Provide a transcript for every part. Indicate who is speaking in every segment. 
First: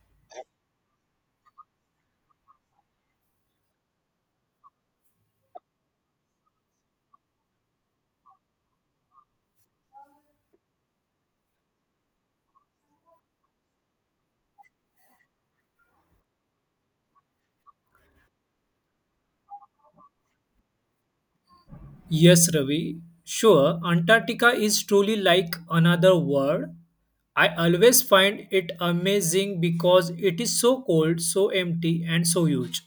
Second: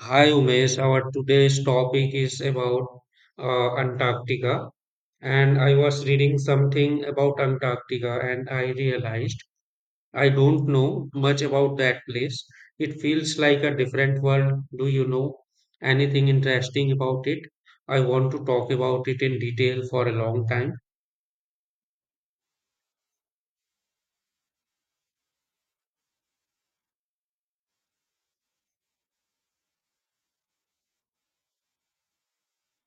Speaker 1: Hi Umesh, our today's topic is about Antarctica, and I was reading something about Antarctica and I realized I don't know much about that place. It feels like a different world. Do you know anything interesting about it? I want to talk about it in detail for a long time.
Speaker 2: Yes, Ravi. Sure, Antarctica is truly like another world. I always find it amazing because it is so cold, so empty, and so huge.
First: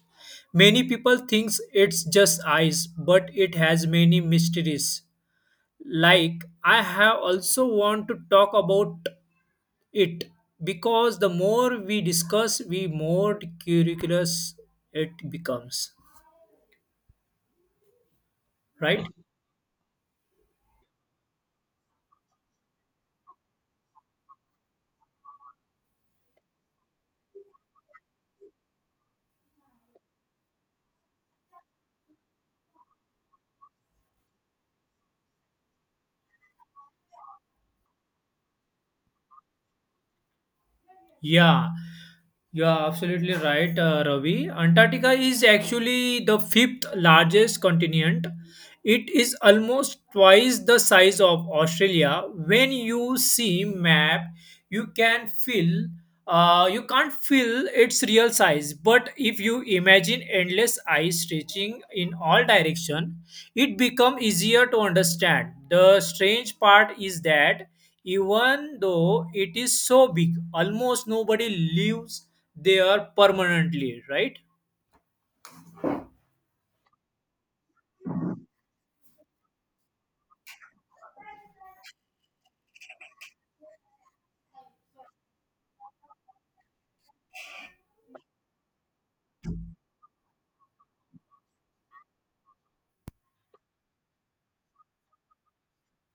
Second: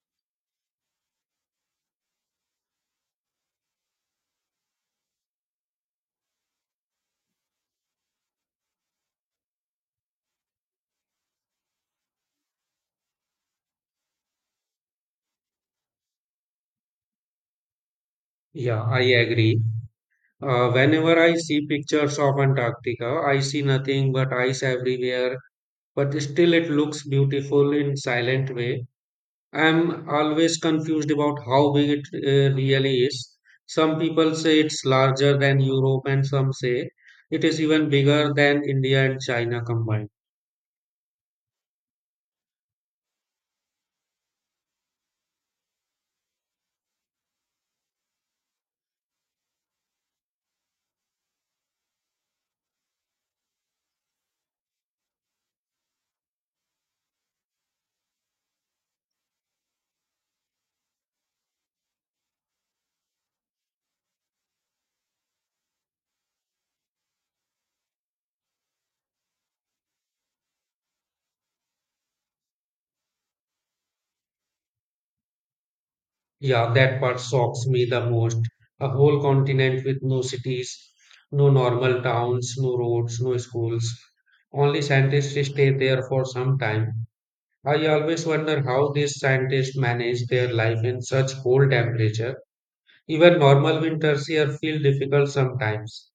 Speaker 2: Many people think it's just ice, but it has many mysteries. Like, I have also want to talk about it because the more we discuss, we more curious it becomes,
Speaker 1: Yeah, I
Speaker 2: right?
Speaker 1: agree. Whenever I see pictures of Antarctica, I see nothing but ice everywhere but still it looks beautiful in silent way. I'm always confused about how big it really is. Some people say it's larger than Europe, and some say it is even bigger than India and China combined.
Speaker 2: Yeah, you are absolutely right, Ravi. Antarctica is actually the fifth largest continent. It is almost twice the size of Australia. When you see map, you can feel you can't feel its real size. But if you imagine endless ice stretching in all direction, it become easier to understand. The strange part is that even though it is so big, almost nobody lives there permanently, right?
Speaker 1: Yeah, that part shocks me the most. A whole continent with no cities, no normal towns, no roads, no schools. Only scientists stay there for some time. I always wonder how these scientists manage their life in such cold temperature. Even normal winters here feel difficult sometimes.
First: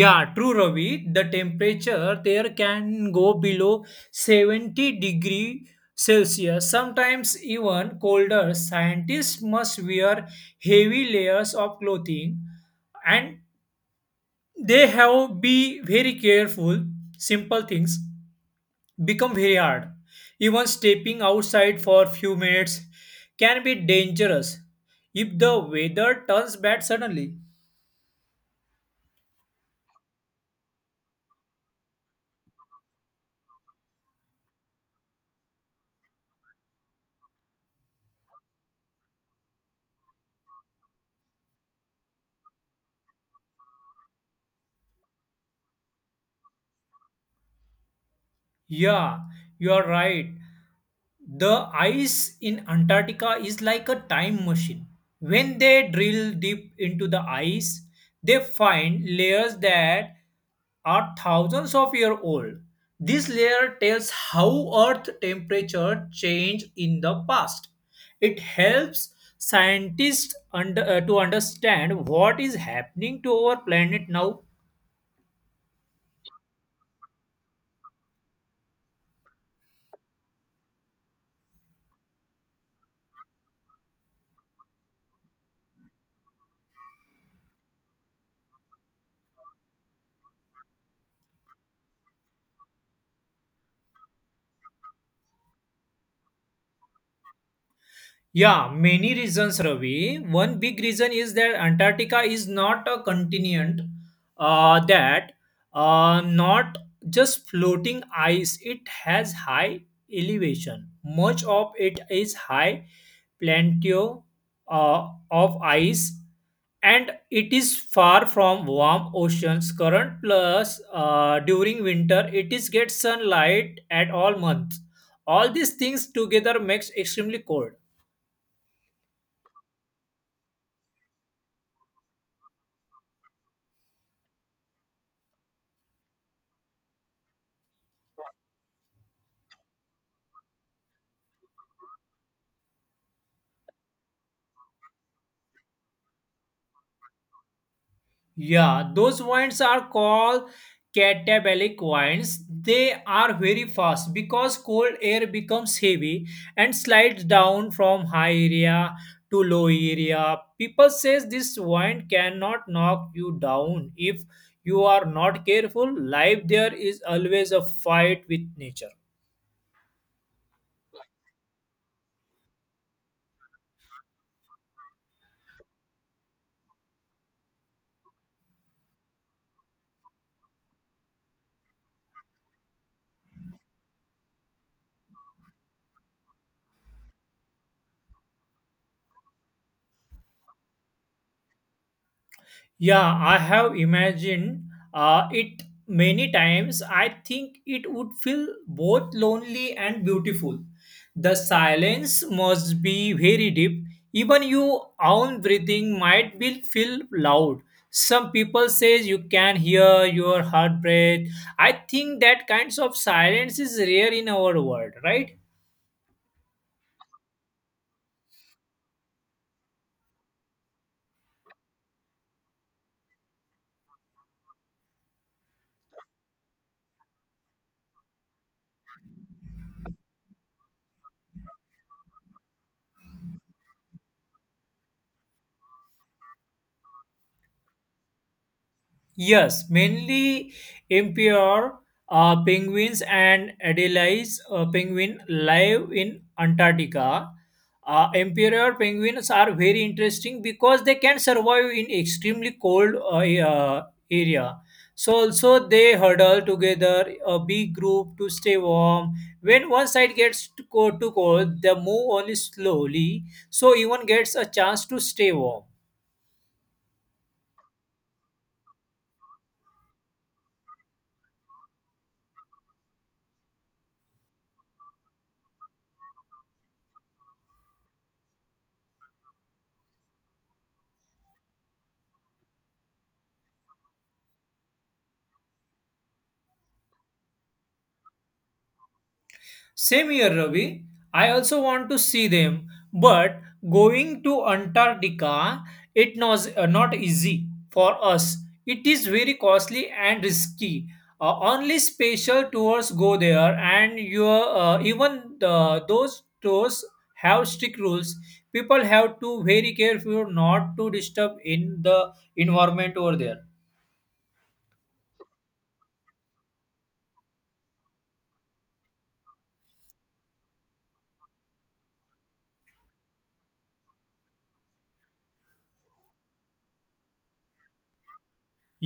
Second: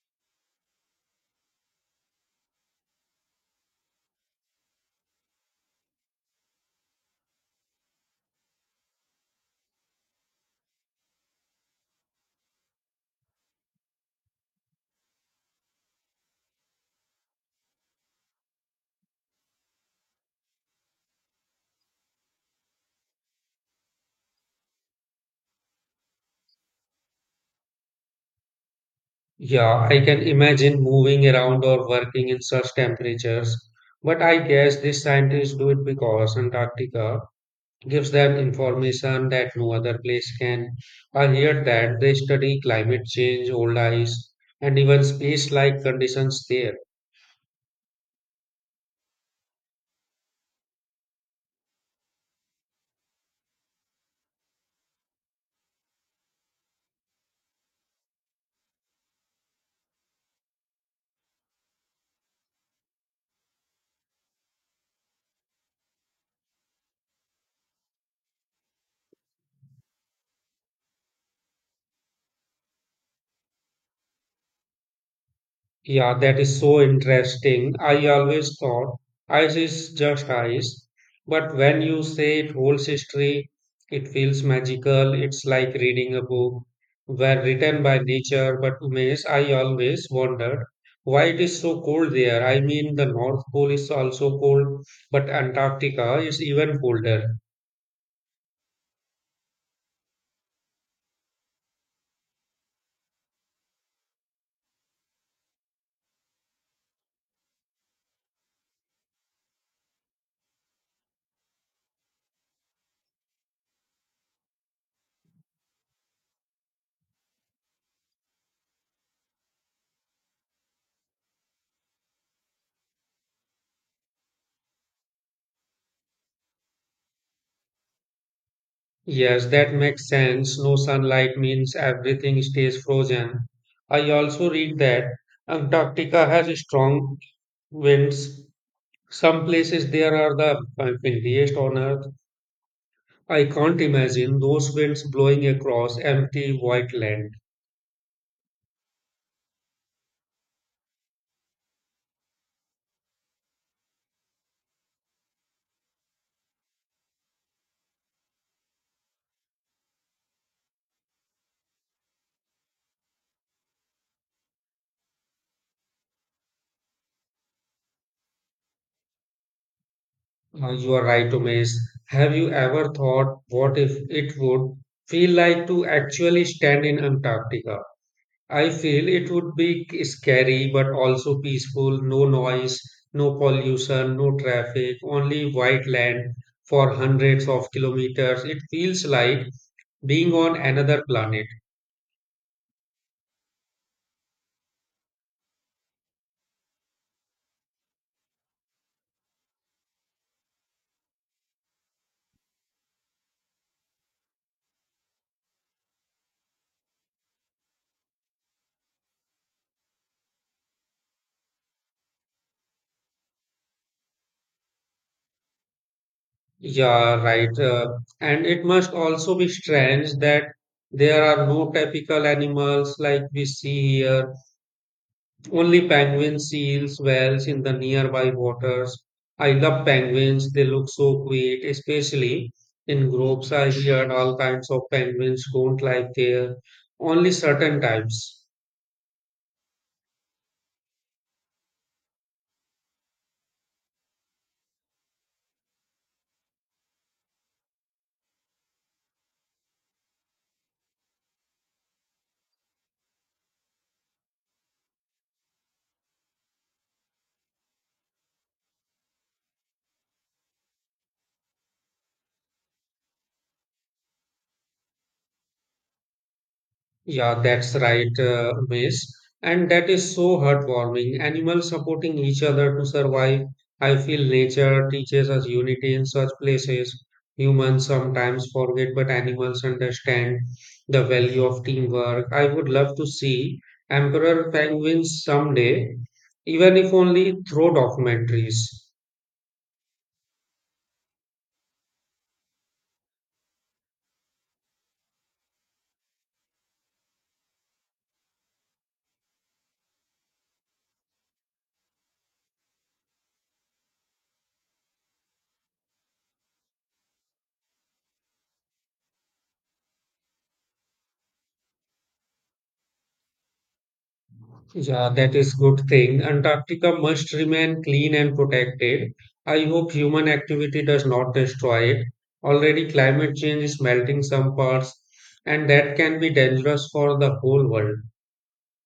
Speaker 2: Yeah, true, Ravi, the temperature there can go below 70-degree celsius, sometimes even colder. Scientists must wear heavy layers of clothing, and they have be very careful. Simple things become very hard. Even stepping outside for a few minutes can be dangerous if the weather turns bad suddenly.
Speaker 1: Yeah, I can imagine moving around or working in such temperatures, but I guess these scientists do it because Antarctica gives them information that no other place can. I hear that they study climate change, old ice, and even space-like conditions there.
Speaker 2: Yeah, you are right. The ice in Antarctica is like a time machine. When they drill deep into the ice, they find layers that are thousands of years old. This layer tells how Earth temperature changed in the past. It helps scientists to understand what is happening to our planet now.
Speaker 1: Yeah, that is so interesting. I always thought ice is just ice, but when you say it holds history, it feels magical. It's like reading a book where written by nature, but to me, I always wondered why it is so cold there. I mean, the North Pole is also cold, but Antarctica is even colder.
Speaker 2: Yeah, many reasons, Ravi. One big reason is that Antarctica is not a continent that not just floating ice. It has high elevation. Much of it is high plateau. uh, of ice, and it is far from warm oceans current. Plus, during winter, it is get sunlight at all months. All these things together makes extremely cold.
Speaker 1: Yes, that makes sense. No sunlight means everything stays frozen. I also read that Antarctica has a strong winds. Some places there are the windiest on earth. I can't imagine those winds blowing across empty white land.
Speaker 2: Yeah, those wines are called catabolic wines. They are very fast because cold air becomes heavy and slides down from high area to low area. People says this wine cannot knock you down if you are not careful. Life there is always a fight with nature.
Speaker 1: You are right, Umesh. Have you ever thought what if it would feel like to actually stand in Antarctica? I feel it would be scary but also peaceful, no noise, no pollution, no traffic, only white land for hundreds of kilometers. It feels like being on another planet.
Speaker 2: Yeah, I have imagined it many times. I think it would feel both lonely and beautiful. The silence must be very deep. Even your own breathing might be feel loud. Some people say you can hear your heart breath. I think that kinds of silence is rare in our world, right?
Speaker 1: Yeah, right. And it must also be strange that there are no typical animals like we see here, only penguins, seals, whales in the nearby waters. I love penguins, they look so cute, especially in groups. I heard all kinds of penguins don't like their only certain types.
Speaker 2: Yes, mainly impure penguins and Adelaide's penguin live in Antarctica. Imperial penguins are very interesting because they can survive in extremely cold area. So also they huddle together a big group to stay warm. When one side gets too cold, they move only slowly, so even gets a chance to stay warm.
Speaker 1: Yeah, that's right, Umesh. And that is so heartwarming. Animals supporting each other to survive. I feel nature teaches us unity in such places. Humans sometimes forget, but animals understand the value of teamwork. I would love to see emperor penguins someday, even if only through documentaries.
Speaker 2: Same here, Ravi. I also want to see them, but going to Antarctica, it was not easy for us. It is very costly and risky. Only special tours go there, and your even the, those tours have strict rules. People have to very careful not to disturb in the environment over there.
Speaker 1: Yeah, that is good thing. Antarctica must remain clean and protected. I hope human activity does not destroy it. Already climate change is melting some parts and that can be dangerous for the whole world.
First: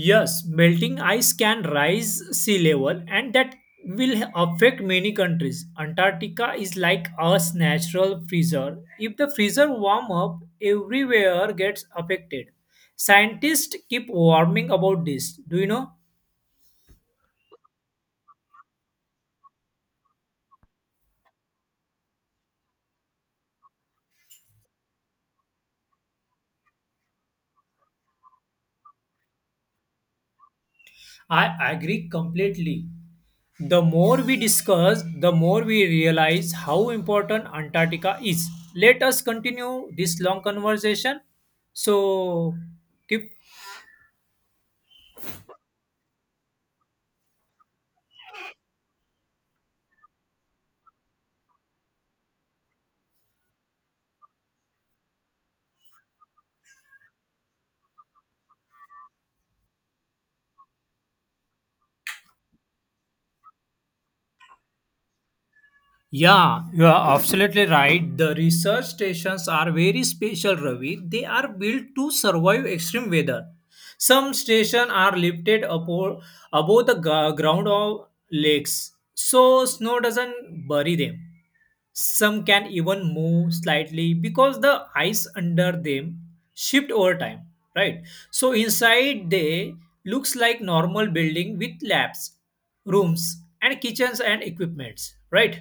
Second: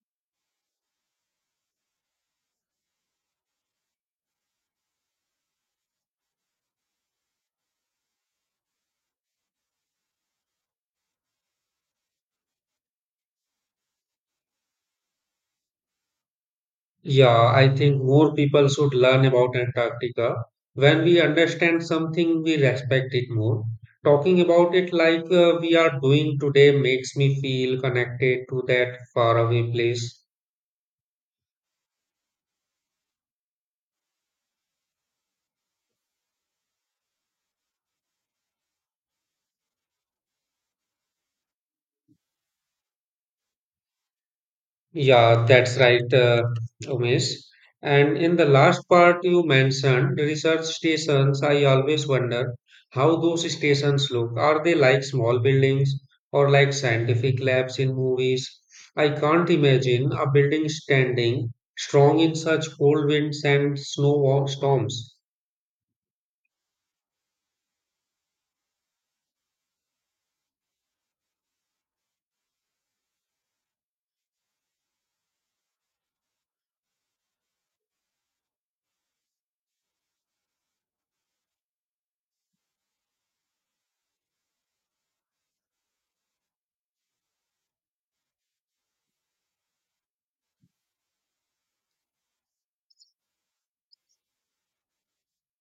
Speaker 2: Yes, melting ice can rise sea level, and that will affect many countries. Antarctica is like a natural freezer. If the freezer warm up, everywhere gets affected. Scientists keep warning about this. Do you know?
Speaker 1: Yeah, I think more people should learn about Antarctica. When we understand something, we respect it more. Talking about it like we are doing today makes me feel connected to that faraway place.
Speaker 2: I agree completely. The more we discuss, the more we realize how important Antarctica is. Let us continue this long conversation. So keep.
Speaker 1: Yeah, that's right, Umesh. And in the last part you mentioned research stations, I always wonder how those stations look. Are they like small buildings or like scientific labs in movies? I can't imagine a building standing strong in such cold winds and snow storms.
Speaker 2: Yeah, you are absolutely right. The research stations are very special, Ravi. They are built to survive extreme weather. Some stations are lifted above the ground of lakes, so snow doesn't bury them. Some can even move slightly because the ice under them shift over time, right? So inside they looks like normal building with labs, rooms, and kitchens and equipments, right?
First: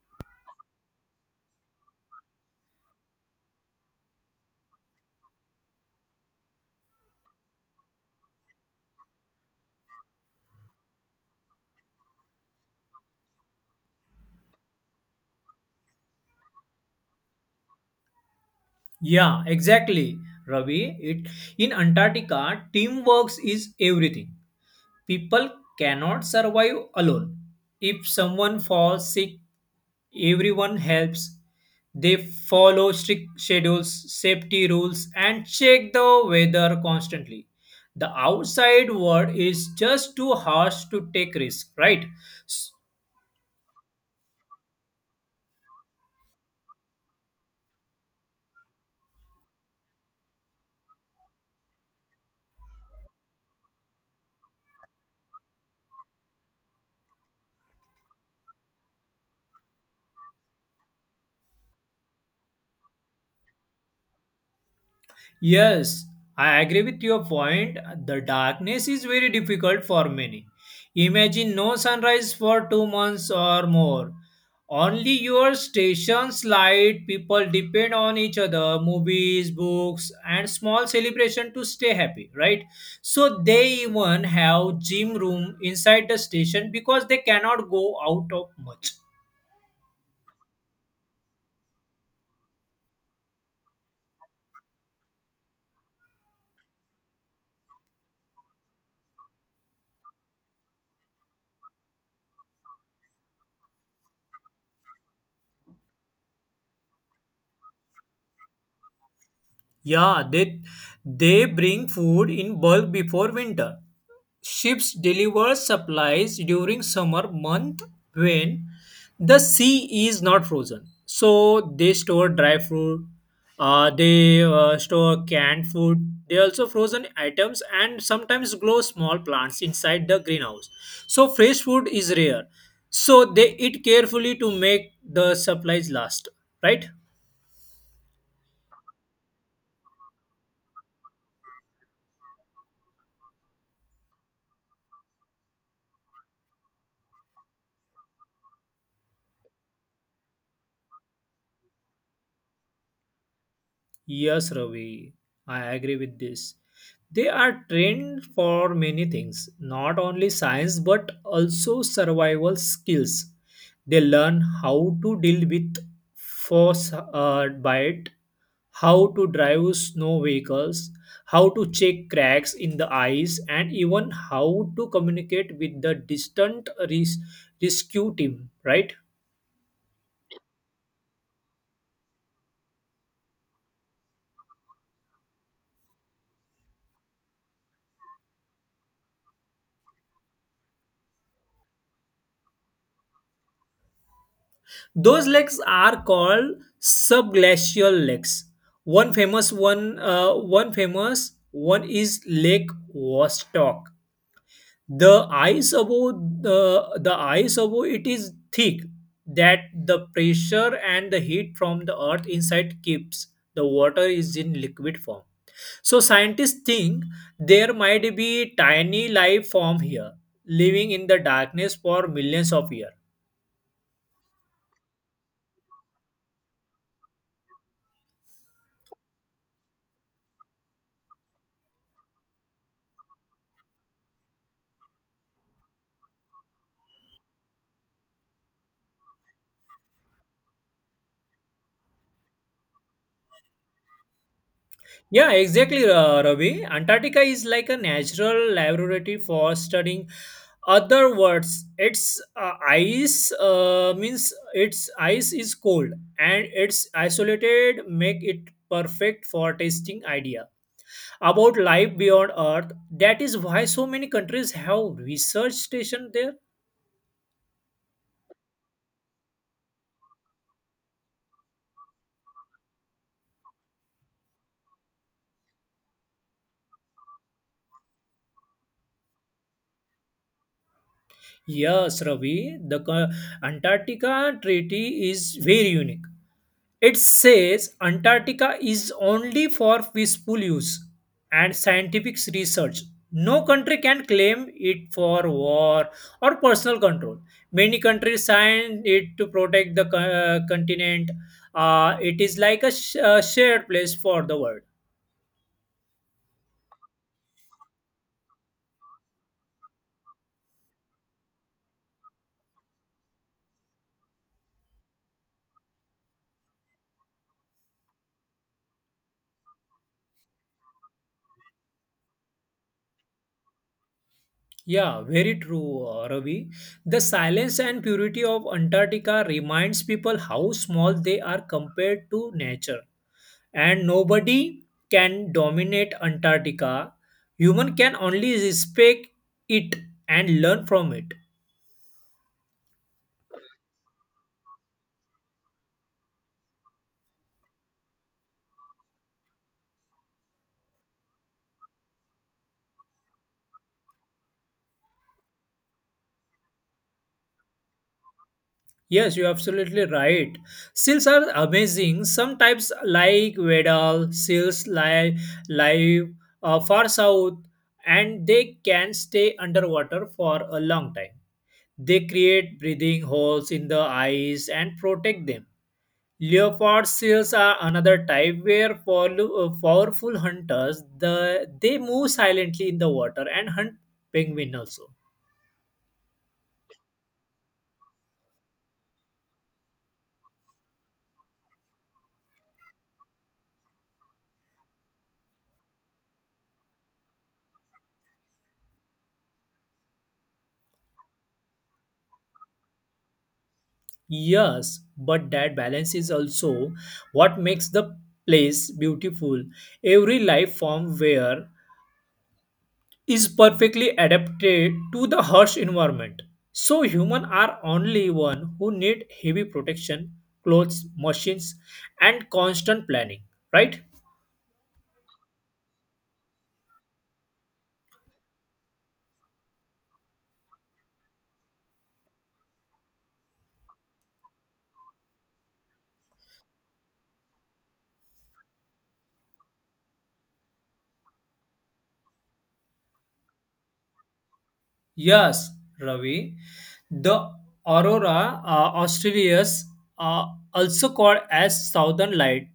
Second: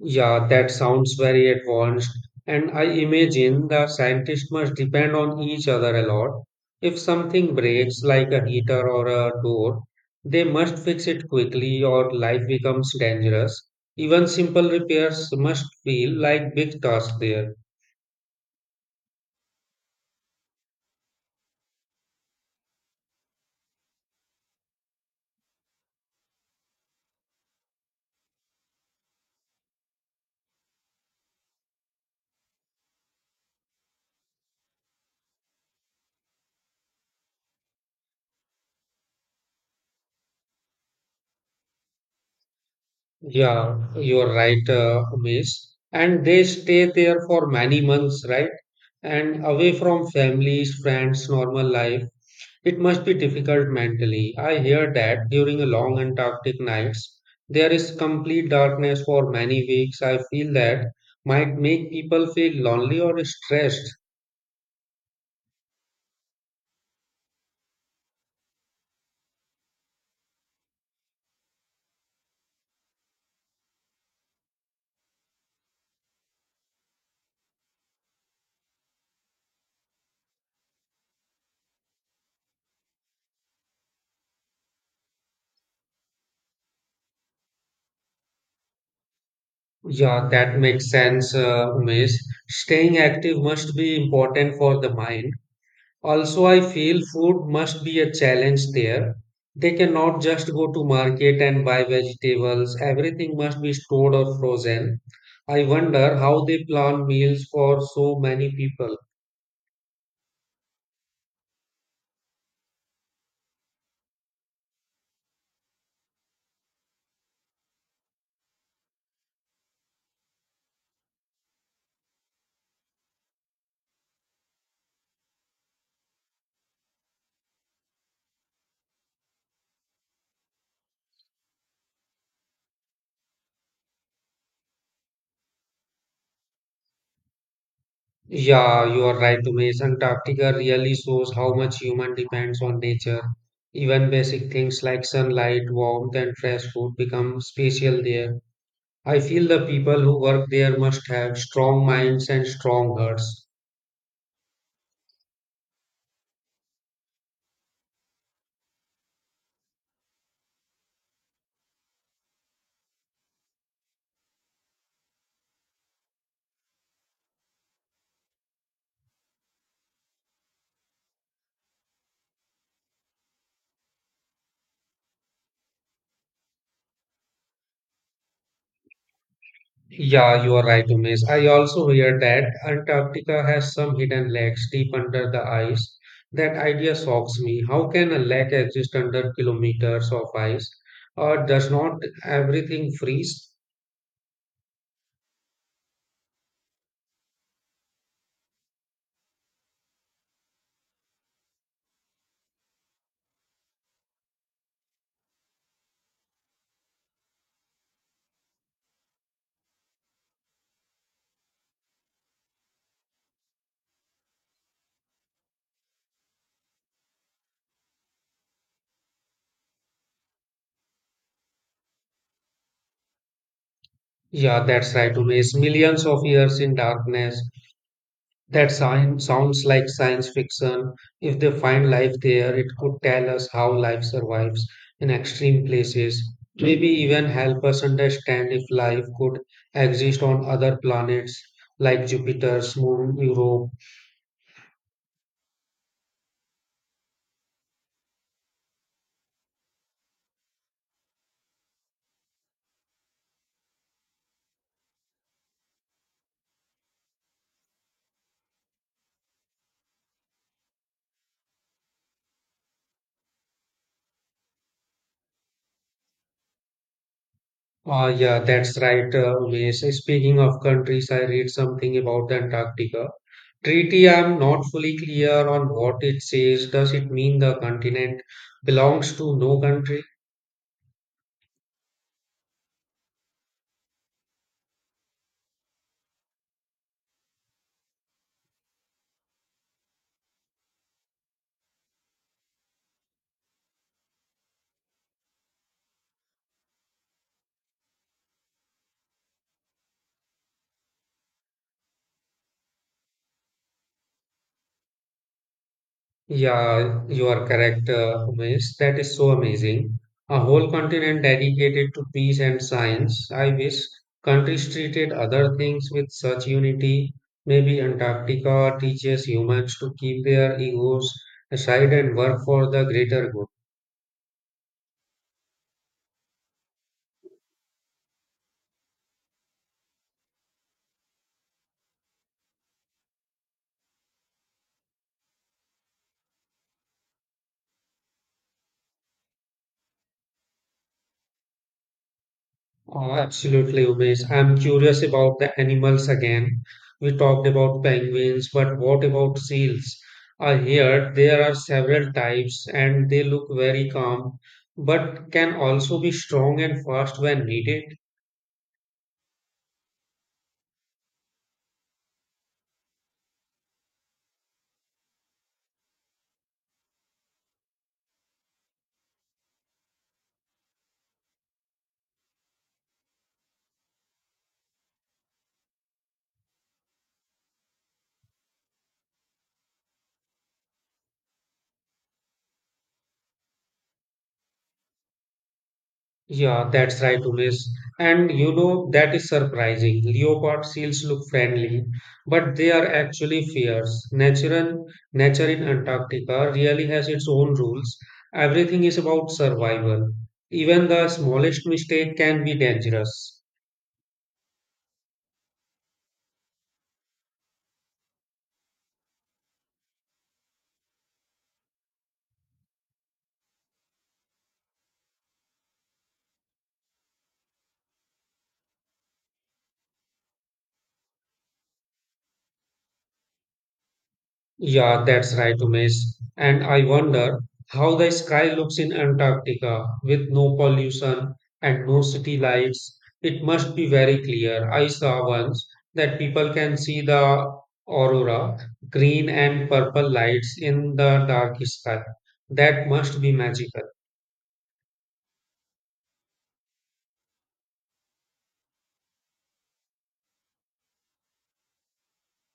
Speaker 1: Yeah, that sounds very advanced. And I imagine the scientists must depend on each other a lot. If something breaks, like a heater or a door, they must fix it quickly or life becomes dangerous. Even simple repairs must feel like big tasks there.
Speaker 2: Yeah, exactly, Ravi. It In Antarctica, teamwork is everything. People cannot survive alone. If someone falls sick, everyone helps. They follow strict schedules, safety rules, and check the weather constantly. The outside world is just too harsh to take risk, right?
Speaker 1: Yeah, you're right, Umesh. And they stay there for many months, right? And away from families, friends, normal life. It must be difficult mentally. I hear that during a long Antarctic nights, there is complete darkness for many weeks. I feel that might make people feel lonely or stressed.
Speaker 2: Yes, I agree with your point. The darkness is very difficult for many. Imagine no sunrise for 2 months or more. Only your station's light, people depend on each other, movies, books, and small celebration to stay happy, right? So they even have gym room inside the station because they cannot go out of much.
Speaker 1: Yeah, that makes sense, Umesh. Staying active must be important for the mind. Also, I feel food must be a challenge there. They cannot just go to market and buy vegetables. Everything must be stored or frozen. I wonder how they plan meals for so many people.
Speaker 2: Yeah, they bring food in bulk before winter. Ships deliver supplies during summer month when the sea is not frozen. So they store dry fruit. They store canned food. They also frozen items and sometimes grow small plants inside the greenhouse. So fresh food is rare. So they eat carefully to make the supplies last, right?
Speaker 1: Yeah, you are right, Umesh. Antarctica really shows how much human depends on nature. Even basic things like sunlight, warmth, and fresh food become special there. I feel the people who work there must have strong minds and strong hearts.
Speaker 2: Yes, Ravi, I agree with this. They are trained for many things, not only science but also survival skills. They learn how to deal with force bite, how to drive snow vehicles, how to check cracks in the ice, and even how to communicate with the distant rescue team, right?
Speaker 1: Yeah, you are right, Umesh. I also hear that Antarctica has some hidden lakes deep under the ice. That idea shocks me. How can a lake exist under kilometers of ice? Or does not everything freeze?
Speaker 2: Those lakes are called subglacial lakes. One famous one is Lake Vostok. The ice above the ice above it is thick that the pressure and the heat from the earth inside keeps the water is in liquid form. So scientists think there might be tiny life form here, living in the darkness for millions of years.
Speaker 1: Yeah, that's right, Umesh. Millions of years in darkness. That sign sounds like science fiction. If they find life there, it could tell us how life survives in extreme places. Maybe even help us understand if life could exist on other planets like Jupiter's moon, Europe.
Speaker 2: Yeah, exactly, Ravi. Antarctica is like a natural laboratory for studying. Other words, its ice means its ice is cold and it's isolated, make it perfect for testing idea about life beyond Earth. That is why so many countries have research station there.
Speaker 1: Ah, yeah, that's right, Umesh. Speaking of countries, I read something about the Antarctica treaty. I'm not fully clear on what it says. Does it mean the continent belongs to no country?
Speaker 2: Yes, Ravi. Antarctica Treaty is very unique. It says Antarctica is only for peaceful use and scientific research. No country can claim it for war or personal control. Many countries signed it to protect the continent. It is like a, a shared place for the world.
Speaker 1: Yeah, you are correct, Umesh. That is so amazing. A whole continent dedicated to peace and science. I wish countries treated other things with such unity. Maybe Antarctica teaches humans to keep their egos aside and work for the greater good.
Speaker 2: Yeah, very true, Ravi. The silence and purity of Antarctica reminds people how small they are compared to nature, and nobody can dominate Antarctica. Human can only respect it and learn from it.
Speaker 1: Oh, absolutely, Umesh. I'm curious about the animals again. We talked about penguins, but what about seals? I heard there are several types and they look very calm, but can also be strong and fast when needed.
Speaker 2: Yes, you're absolutely right. Seals are amazing. Some types, like Weddell seals lie live far south, and they can stay underwater for a long time. They create breathing holes in the ice and protect them. Leopard seals are another type where powerful hunters, they move silently in the water and hunt penguin also.
Speaker 1: Yeah, that's right, Umesh. And you know, that is surprising. Leopard seals look friendly, but they are actually fierce. Natural, nature in Antarctica really has its own rules. Everything is about survival. Even the smallest mistake can be dangerous.
Speaker 2: Yes, but that balance is also what makes the place beautiful. Every life form where is perfectly adapted to the harsh environment. So human are only one who need heavy protection, clothes, machines, and constant planning, right?
Speaker 1: Yeah, that's right, Umesh. And I wonder how the sky looks in Antarctica with no pollution and no city lights. It must be very clear. I saw once that people can see the aurora, green and purple lights in the dark sky. That must be magical.
Speaker 2: Yes, Ravi. The aurora australis are also called as southern light.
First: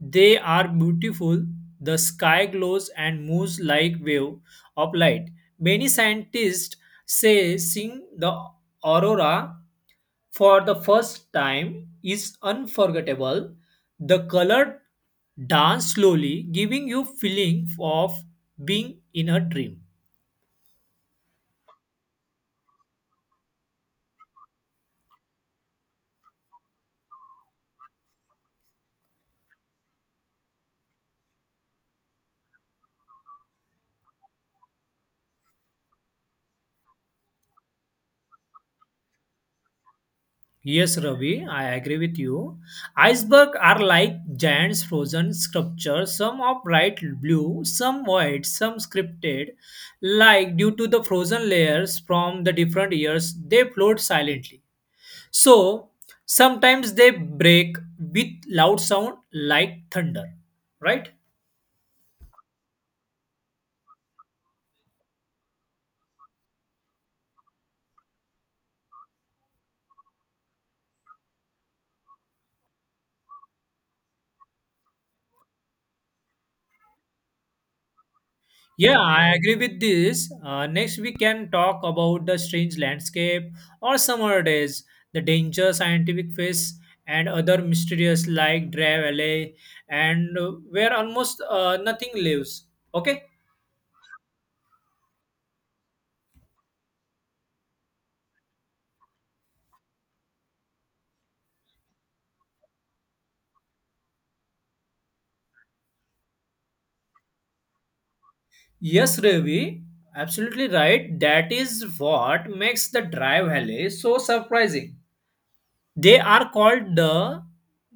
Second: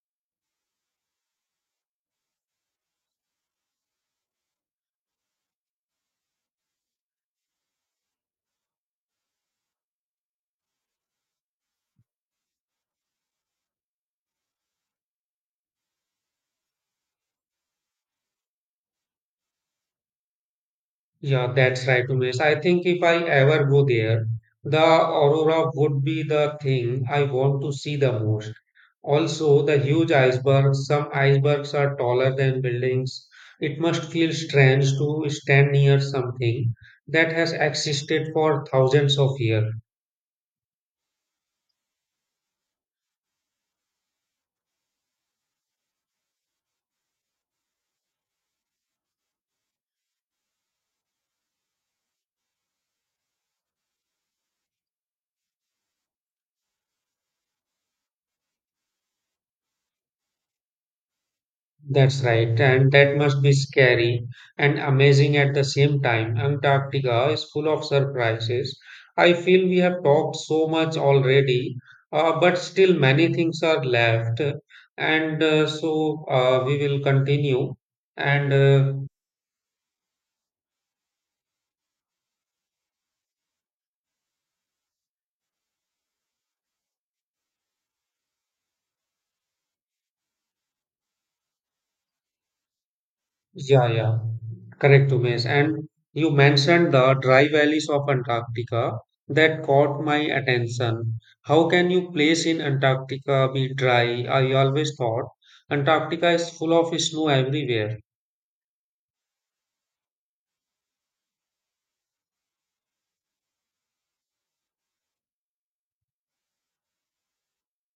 Speaker 2: They are beautiful. The sky glows and moves like wave of light. Many scientists say seeing the aurora for the first time is unforgettable. The color dance slowly, giving you feeling of being in a dream.
Speaker 1: Yeah, that's right, Umesh. I think if I ever go there, the aurora would be the thing I want to see the most. Also, the huge icebergs, some icebergs are taller than buildings. It must feel strange to stand near something that has existed for thousands of years.
Speaker 2: Yes, Ravi, I agree with you. Icebergs are like giant frozen sculptures, some are bright blue, some white, some scripted. Like due to the frozen layers from the different years, they float silently. So sometimes they break with loud sound like thunder, right?
Speaker 1: That's right, and that must be scary and amazing at the same time. Antarctica is full of surprises. I feel we have talked so much already, but still many things are left. And so we will continue. And
Speaker 2: Yeah, I agree with this. Next, we can talk about the strange landscape or summer days, the danger scientific face, and other mysterious like Drive Alley, and where almost nothing lives. Okay.
Speaker 1: Yeah, yeah, correct, Umesh. And you mentioned the dry valleys of Antarctica that caught my attention. How can you place in Antarctica be dry? I always thought Antarctica is full of snow everywhere.
Speaker 2: Yes, Ravi, absolutely right. That is what makes the Drive Alley so surprising. They are called the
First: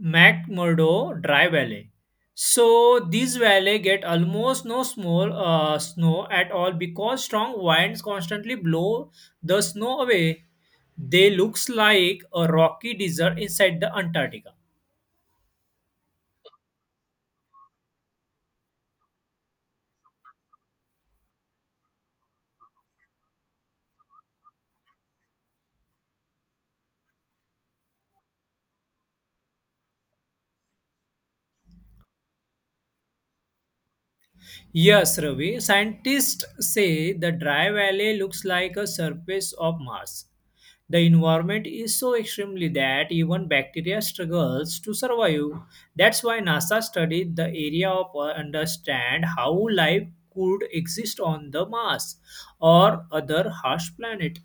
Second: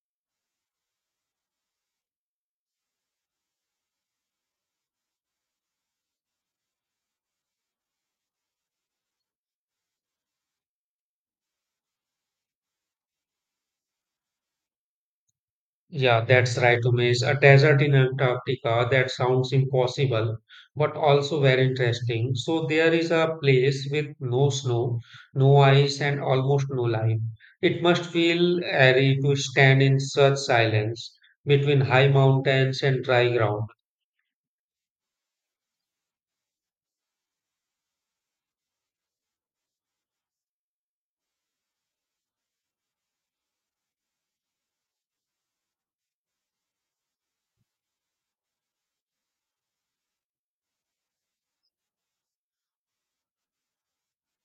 Speaker 2: McMurdo Dry Valley. So these valley get almost no small snow at all because strong winds constantly blow the snow away. They looks like a rocky desert inside the Antarctica.
Speaker 1: Yeah, that's right, Umesh. A desert in Antarctica, that sounds impossible, but also very interesting. So there is a place with no snow, no ice, and almost no life. It must feel eerie to stand in such silence between high mountains and dry ground.
Speaker 2: Yes, Ravi. Scientists say the dry valley looks like a surface of Mars. The environment is so extremely that even bacteria struggles to survive. That's why NASA studied the area of understand how life could exist on the Mars or other harsh planet.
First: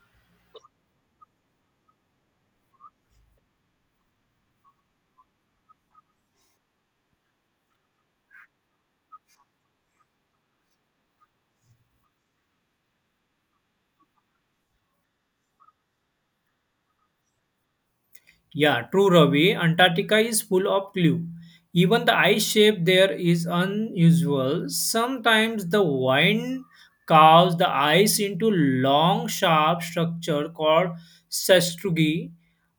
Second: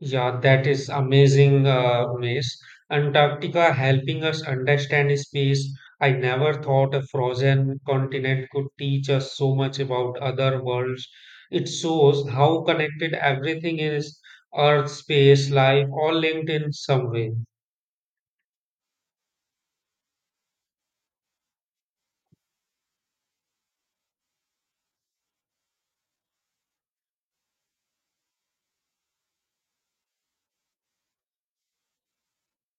Speaker 1: Yeah, that is amazing, Umesh. Antarctica helping us understand space. I never thought a frozen continent could teach us so much about other worlds. It shows how connected everything is, Earth, space, life, all linked in some way.
Speaker 2: Yeah, true, Ravi. Antarctica is full of clue. Even the ice shape there is unusual. Sometimes the wind carves the ice into long, sharp structure called sastrugi.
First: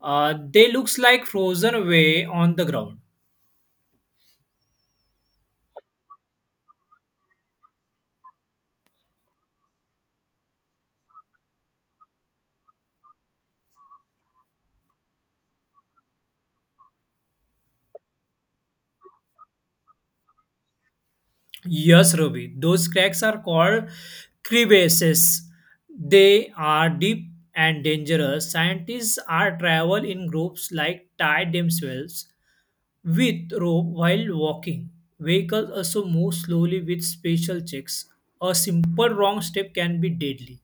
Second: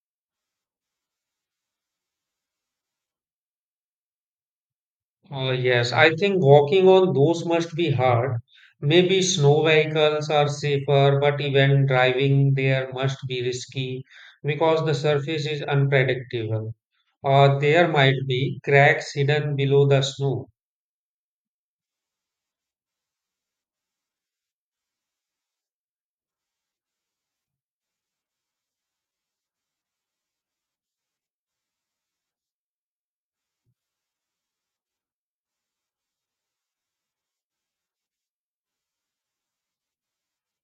Speaker 2: They looks like frozen away on the ground.
Speaker 1: Yes, I think walking on those must be hard. Maybe snow vehicles are safer, but even driving there must be risky because the surface is unpredictable. There might be cracks hidden below the snow.
Speaker 2: Yes, Ruby. Those cracks are called crevasses. They are deep and dangerous. Scientists are travel in groups like tie themselves with rope while walking. Vehicles also move slowly with special checks. A simple wrong step can be deadly.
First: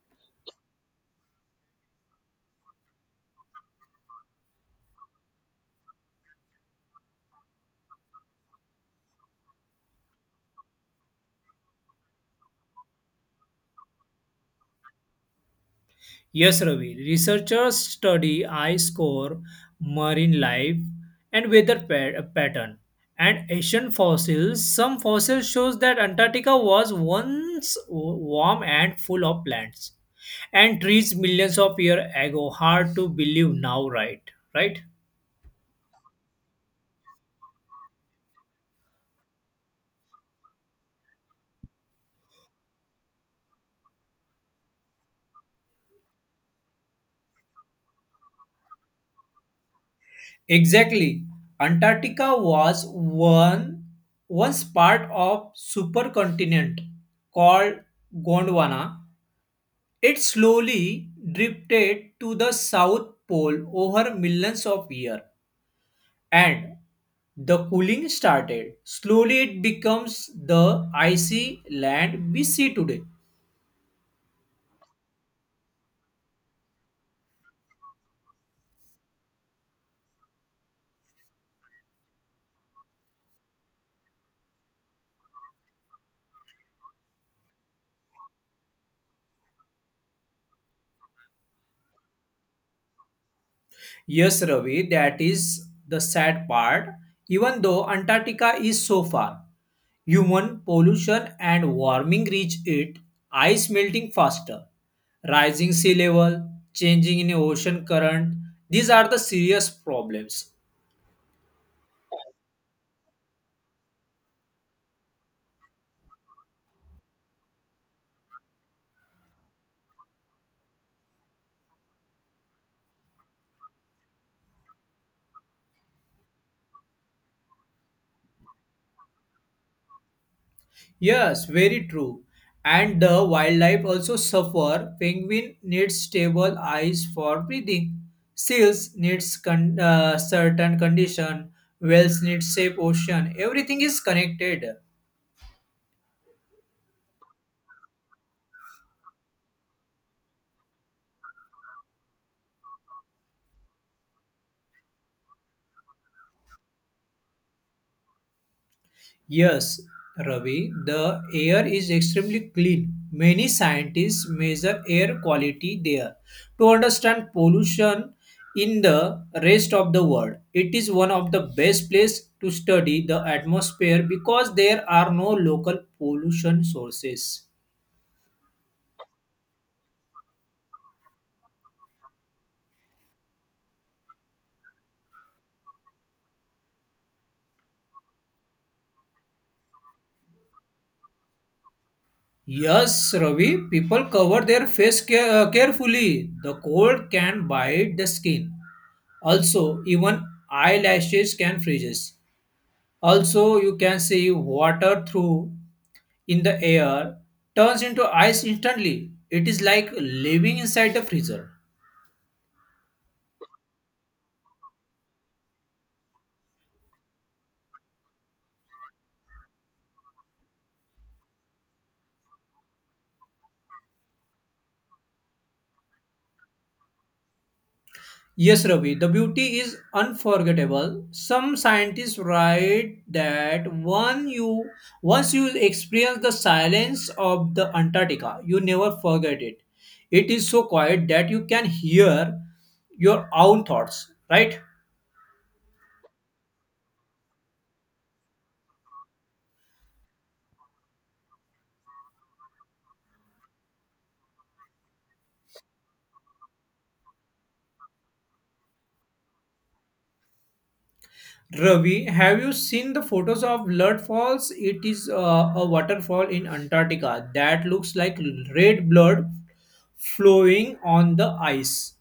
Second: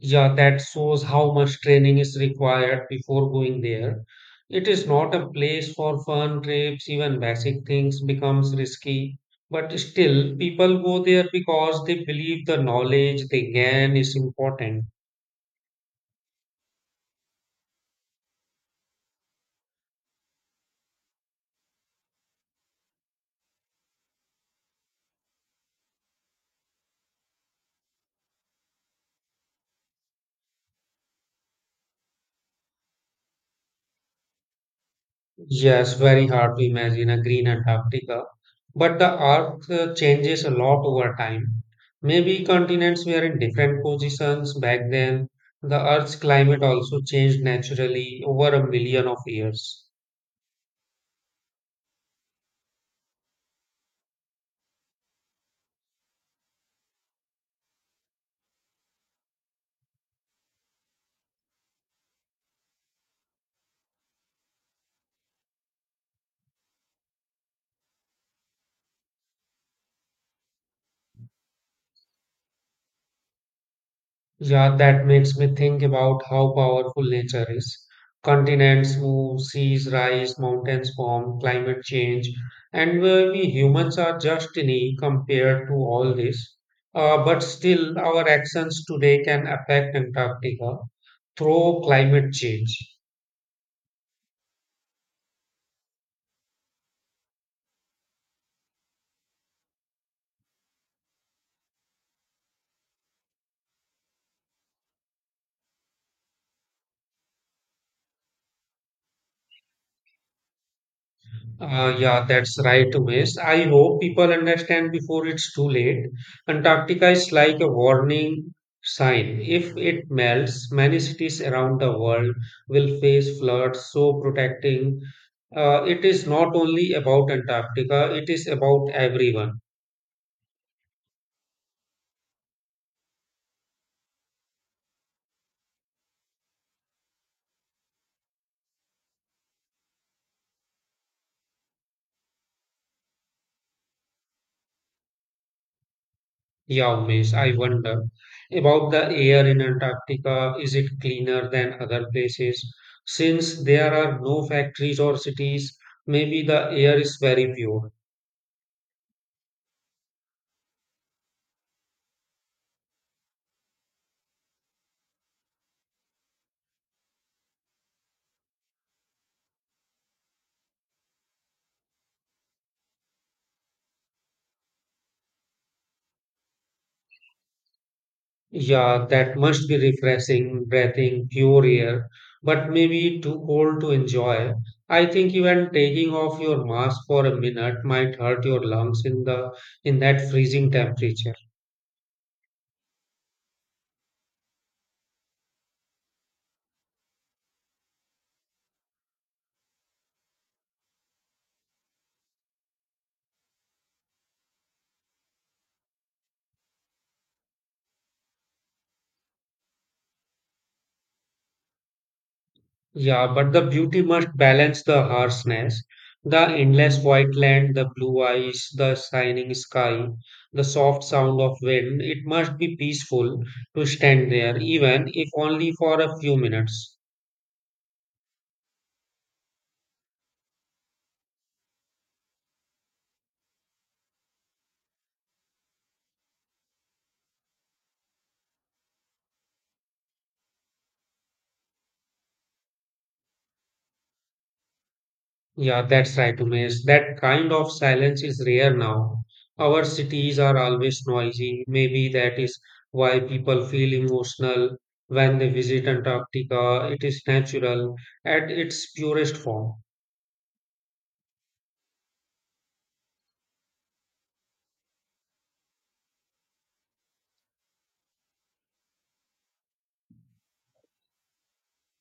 Speaker 1: Yeah, that shows how much training is required before going there. It is not a place for fun trips, even basic things becomes risky. But still, people go there because they believe the knowledge they gain is important.
Speaker 2: Yes, Ravi. Researchers study eye score, marine life, and weather pattern. And Asian fossils. Some fossils shows that Antarctica was once warm and full of plants and trees millions of years ago. Hard to believe now, right? Right?
Speaker 1: Yes, very hard to imagine a green Antarctica, but the Earth changes a lot over time. Maybe continents were in different positions back then. The Earth's climate also changed naturally over a million of years.
Speaker 2: Exactly. Antarctica was one once part of supercontinent called Gondwana. It slowly drifted to the South Pole over millions of years, and the cooling started. Slowly, it becomes the icy land we see today.
Speaker 1: Yeah, that makes me think about how powerful nature is. Continents move, seas rise, mountains form, climate change, and we humans are just tiny compared to all this. But still, our actions today can affect Antarctica through climate change.
Speaker 2: Yes, Ravi, that is the sad part. Even though Antarctica is so far, human pollution and warming reach it, ice melting faster, rising sea level, changing in ocean current. These are the serious problems.
Speaker 1: Yeah, that's right, Umesh. I hope people understand before it's too late. Antarctica is like a warning sign. If it melts, many cities around the world will face floods. So, protecting it is not only about Antarctica, it is about everyone.
Speaker 2: Yes, very true. And the wildlife also suffer. Penguin needs stable eyes for breathing. Seals needs certain condition. Whales need safe ocean. Everything is connected.
Speaker 1: Yeah, Umesh, I wonder about the air in Antarctica. Is it cleaner than other places? Since there are no factories or cities, maybe the air is very pure.
Speaker 2: Yes, Ravi, the air is extremely clean. Many scientists measure air quality there to understand pollution in the rest of the world. It is one of the best places to study the atmosphere because there are no local pollution sources.
Speaker 1: Yeah, that must be refreshing, breathing, pure air, but maybe too cold to enjoy. I think even taking off your mask for a minute might hurt your lungs in the in that freezing temperature.
Speaker 2: Yes, Ravi, people cover their face carefully. The cold can bite the skin. Also, even eyelashes can freeze. Also, you can see water through in the air turns into ice instantly. It is like living inside the freezer.
Speaker 1: Yeah, but the beauty must balance the harshness. The endless white land, the blue eyes, the shining sky, the soft sound of wind, it must be peaceful to stand there, even if only for a few minutes.
Speaker 2: Yes, Ravi, the beauty is unforgettable. Some scientists write that one you once you experience the silence of the Antarctica, you never forget it. It is so quiet that you can hear your own thoughts, right?
Speaker 1: Yeah, that's right, Umesh. That kind of silence is rare now. Our cities are always noisy. Maybe that is why people feel emotional when they visit Antarctica. It is natural at its purest form.
Speaker 2: Ravi, have you seen the photos of Blood Falls? It is a waterfall in Antarctica that looks like red blood flowing on the ice.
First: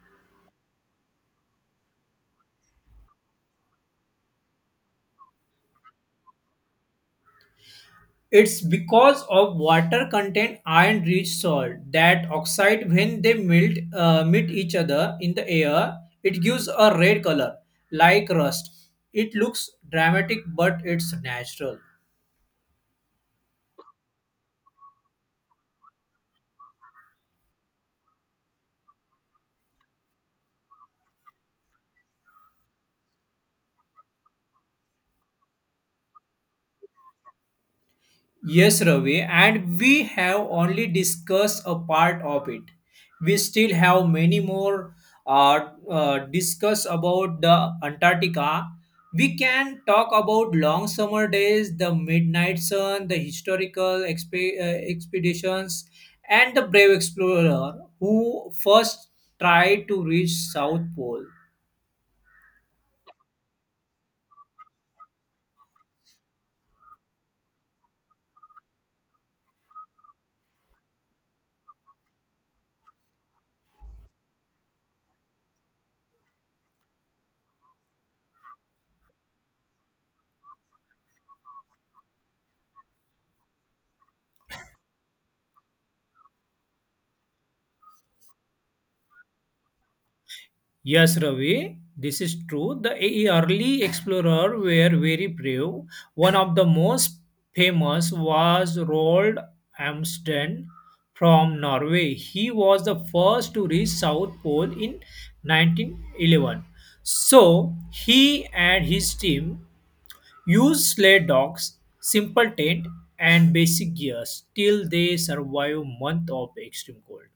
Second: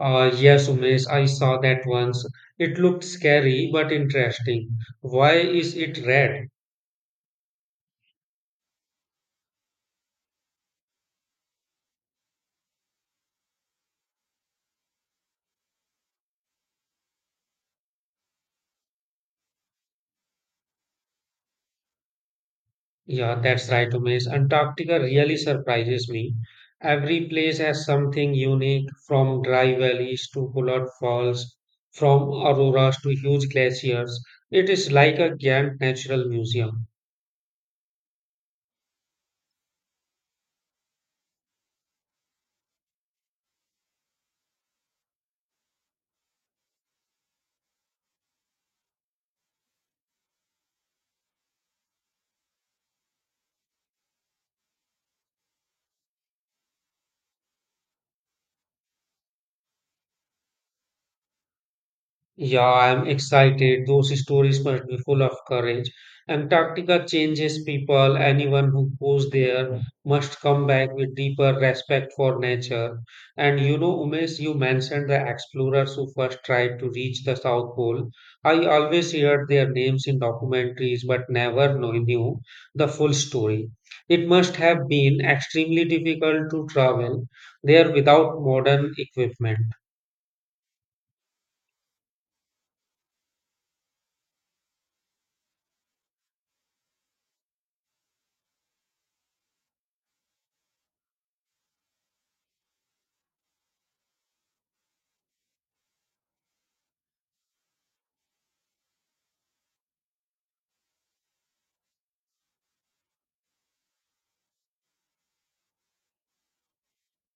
Speaker 1: Yes, Umesh, I saw that once. It looked scary but interesting. Why is it red?
Speaker 2: It's because of water content iron-rich salt that oxide when they melt meet each other in the air. It gives a red color like rust. It looks dramatic, but it's natural.
Speaker 1: Yeah, that's right, Umesh. Antarctica really surprises me. Every place has something unique, from dry valleys to polar falls, from auroras to huge glaciers. It is like a giant natural museum.
Speaker 2: Yes, Ravi, and we have only discussed a part of it. We still have many more discuss about the Antarctica. We can talk about long summer days, the midnight sun, the historical expeditions, and the brave explorer who first tried to reach South Pole.
Speaker 1: Yeah, I'm excited. Those stories must be full of courage. Antarctica changes people. Anyone who goes there must come back with deeper respect for nature. And you know, Umesh, you mentioned the explorers who first tried to reach the South Pole. I always heard their names in documentaries, but never knew the full story. It must have been extremely difficult to travel there without modern equipment.
Speaker 2: Yes, Ravi, this is true. The early explorers were very brave. One of the most famous was Roald Amundsen from Norway. He was the first to reach South Pole in 1911. So he and his team used sled dogs, simple tent, and basic gears till they survived month of extreme cold.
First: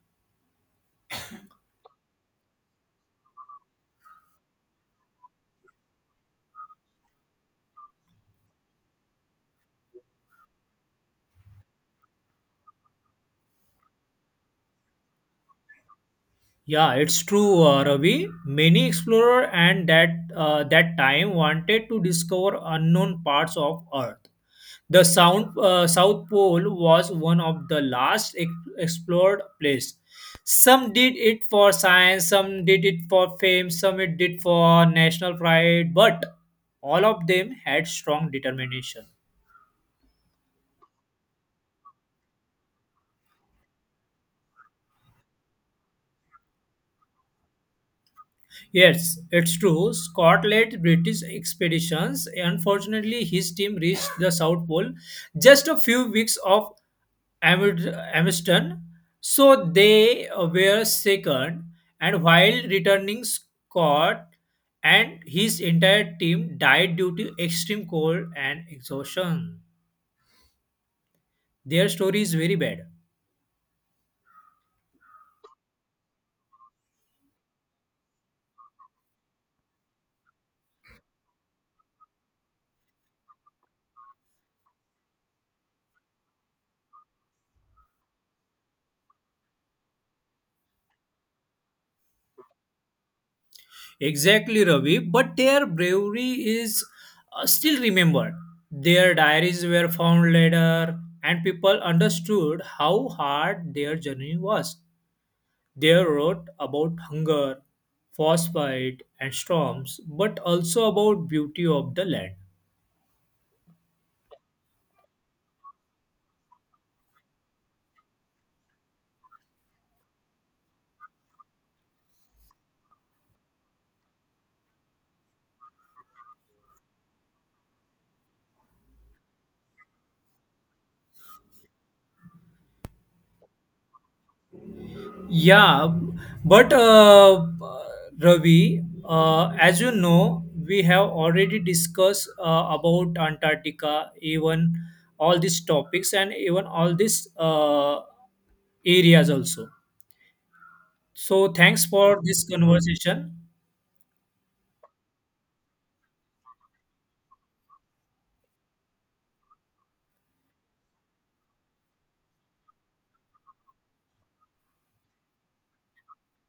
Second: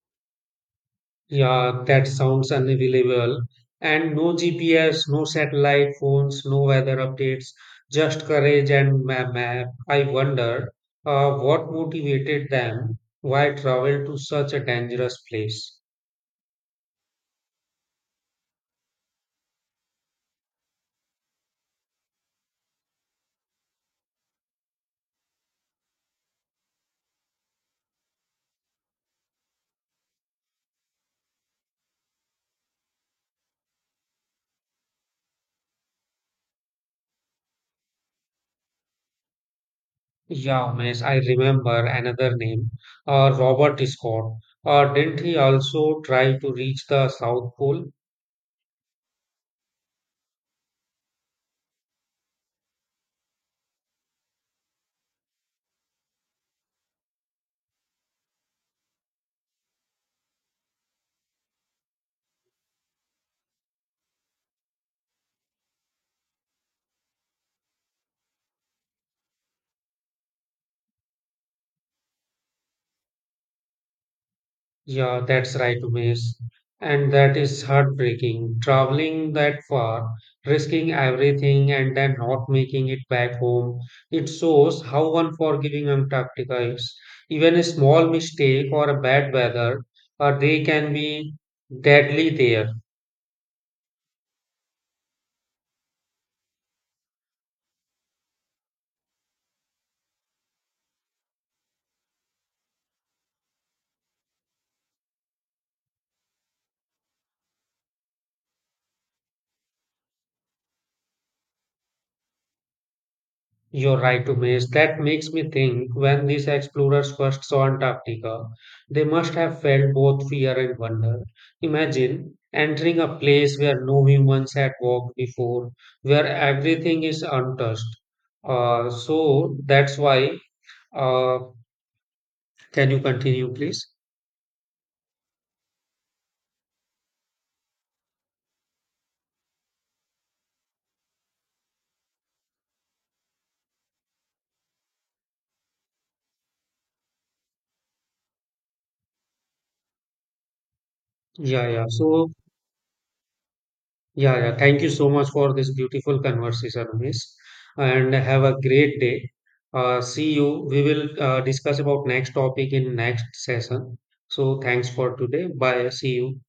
Speaker 1: Yeah, that sounds unbelievable. And no GPS, no satellite phones, no weather updates, just courage and map. I wonder what motivated them, why travel to such a dangerous place.
Speaker 2: Yeah, it's true, Ravi. Many explorers and that time wanted to discover unknown parts of Earth. South Pole was one of the last explored place. Some did it for science, some did it for fame, some it did for national pride, but all of them had strong determination.
Speaker 1: Yeah, miss, I remember another name, Robert Scott. Didn't he also try to reach the South Pole?
Speaker 2: Yes, it's true. Scott led British expeditions. Unfortunately, his team reached the South Pole just a few weeks of Amid- Amundsen, so they were second. And while returning, Scott and his entire team died due to extreme cold and exhaustion. Their story is very bad.
Speaker 1: Yeah, that's right, Umesh. And that is heartbreaking. Traveling that far, risking everything, and then not making it back home. It shows how unforgiving Antarctica is. Even a small mistake or a bad weather, they can be deadly there.
Speaker 2: Exactly, Ravi. But their bravery is still remembered. Their diaries were found later, and people understood how hard their journey was. They wrote about hunger, frostbite, and storms, but also about beauty of the land.
Speaker 1: You're right, Umesh. That makes me think when these explorers first saw Antarctica, they must have felt both fear and wonder. Imagine entering a place where no humans had walked before, where everything is untouched. So that's why. Uh, can you continue, please?
Speaker 2: Yeah, but Ravi, as you know, we have already discussed about Antarctica, even all these topics and even all these areas also. So,
Speaker 1: Yeah, yeah.
Speaker 2: thanks for
Speaker 1: So
Speaker 2: this conversation.
Speaker 1: Yeah, yeah. Thank you so much for this beautiful conversation, Miss. And have a great day. See you. We will discuss about next topic in next session. So thanks for today. Bye. See you.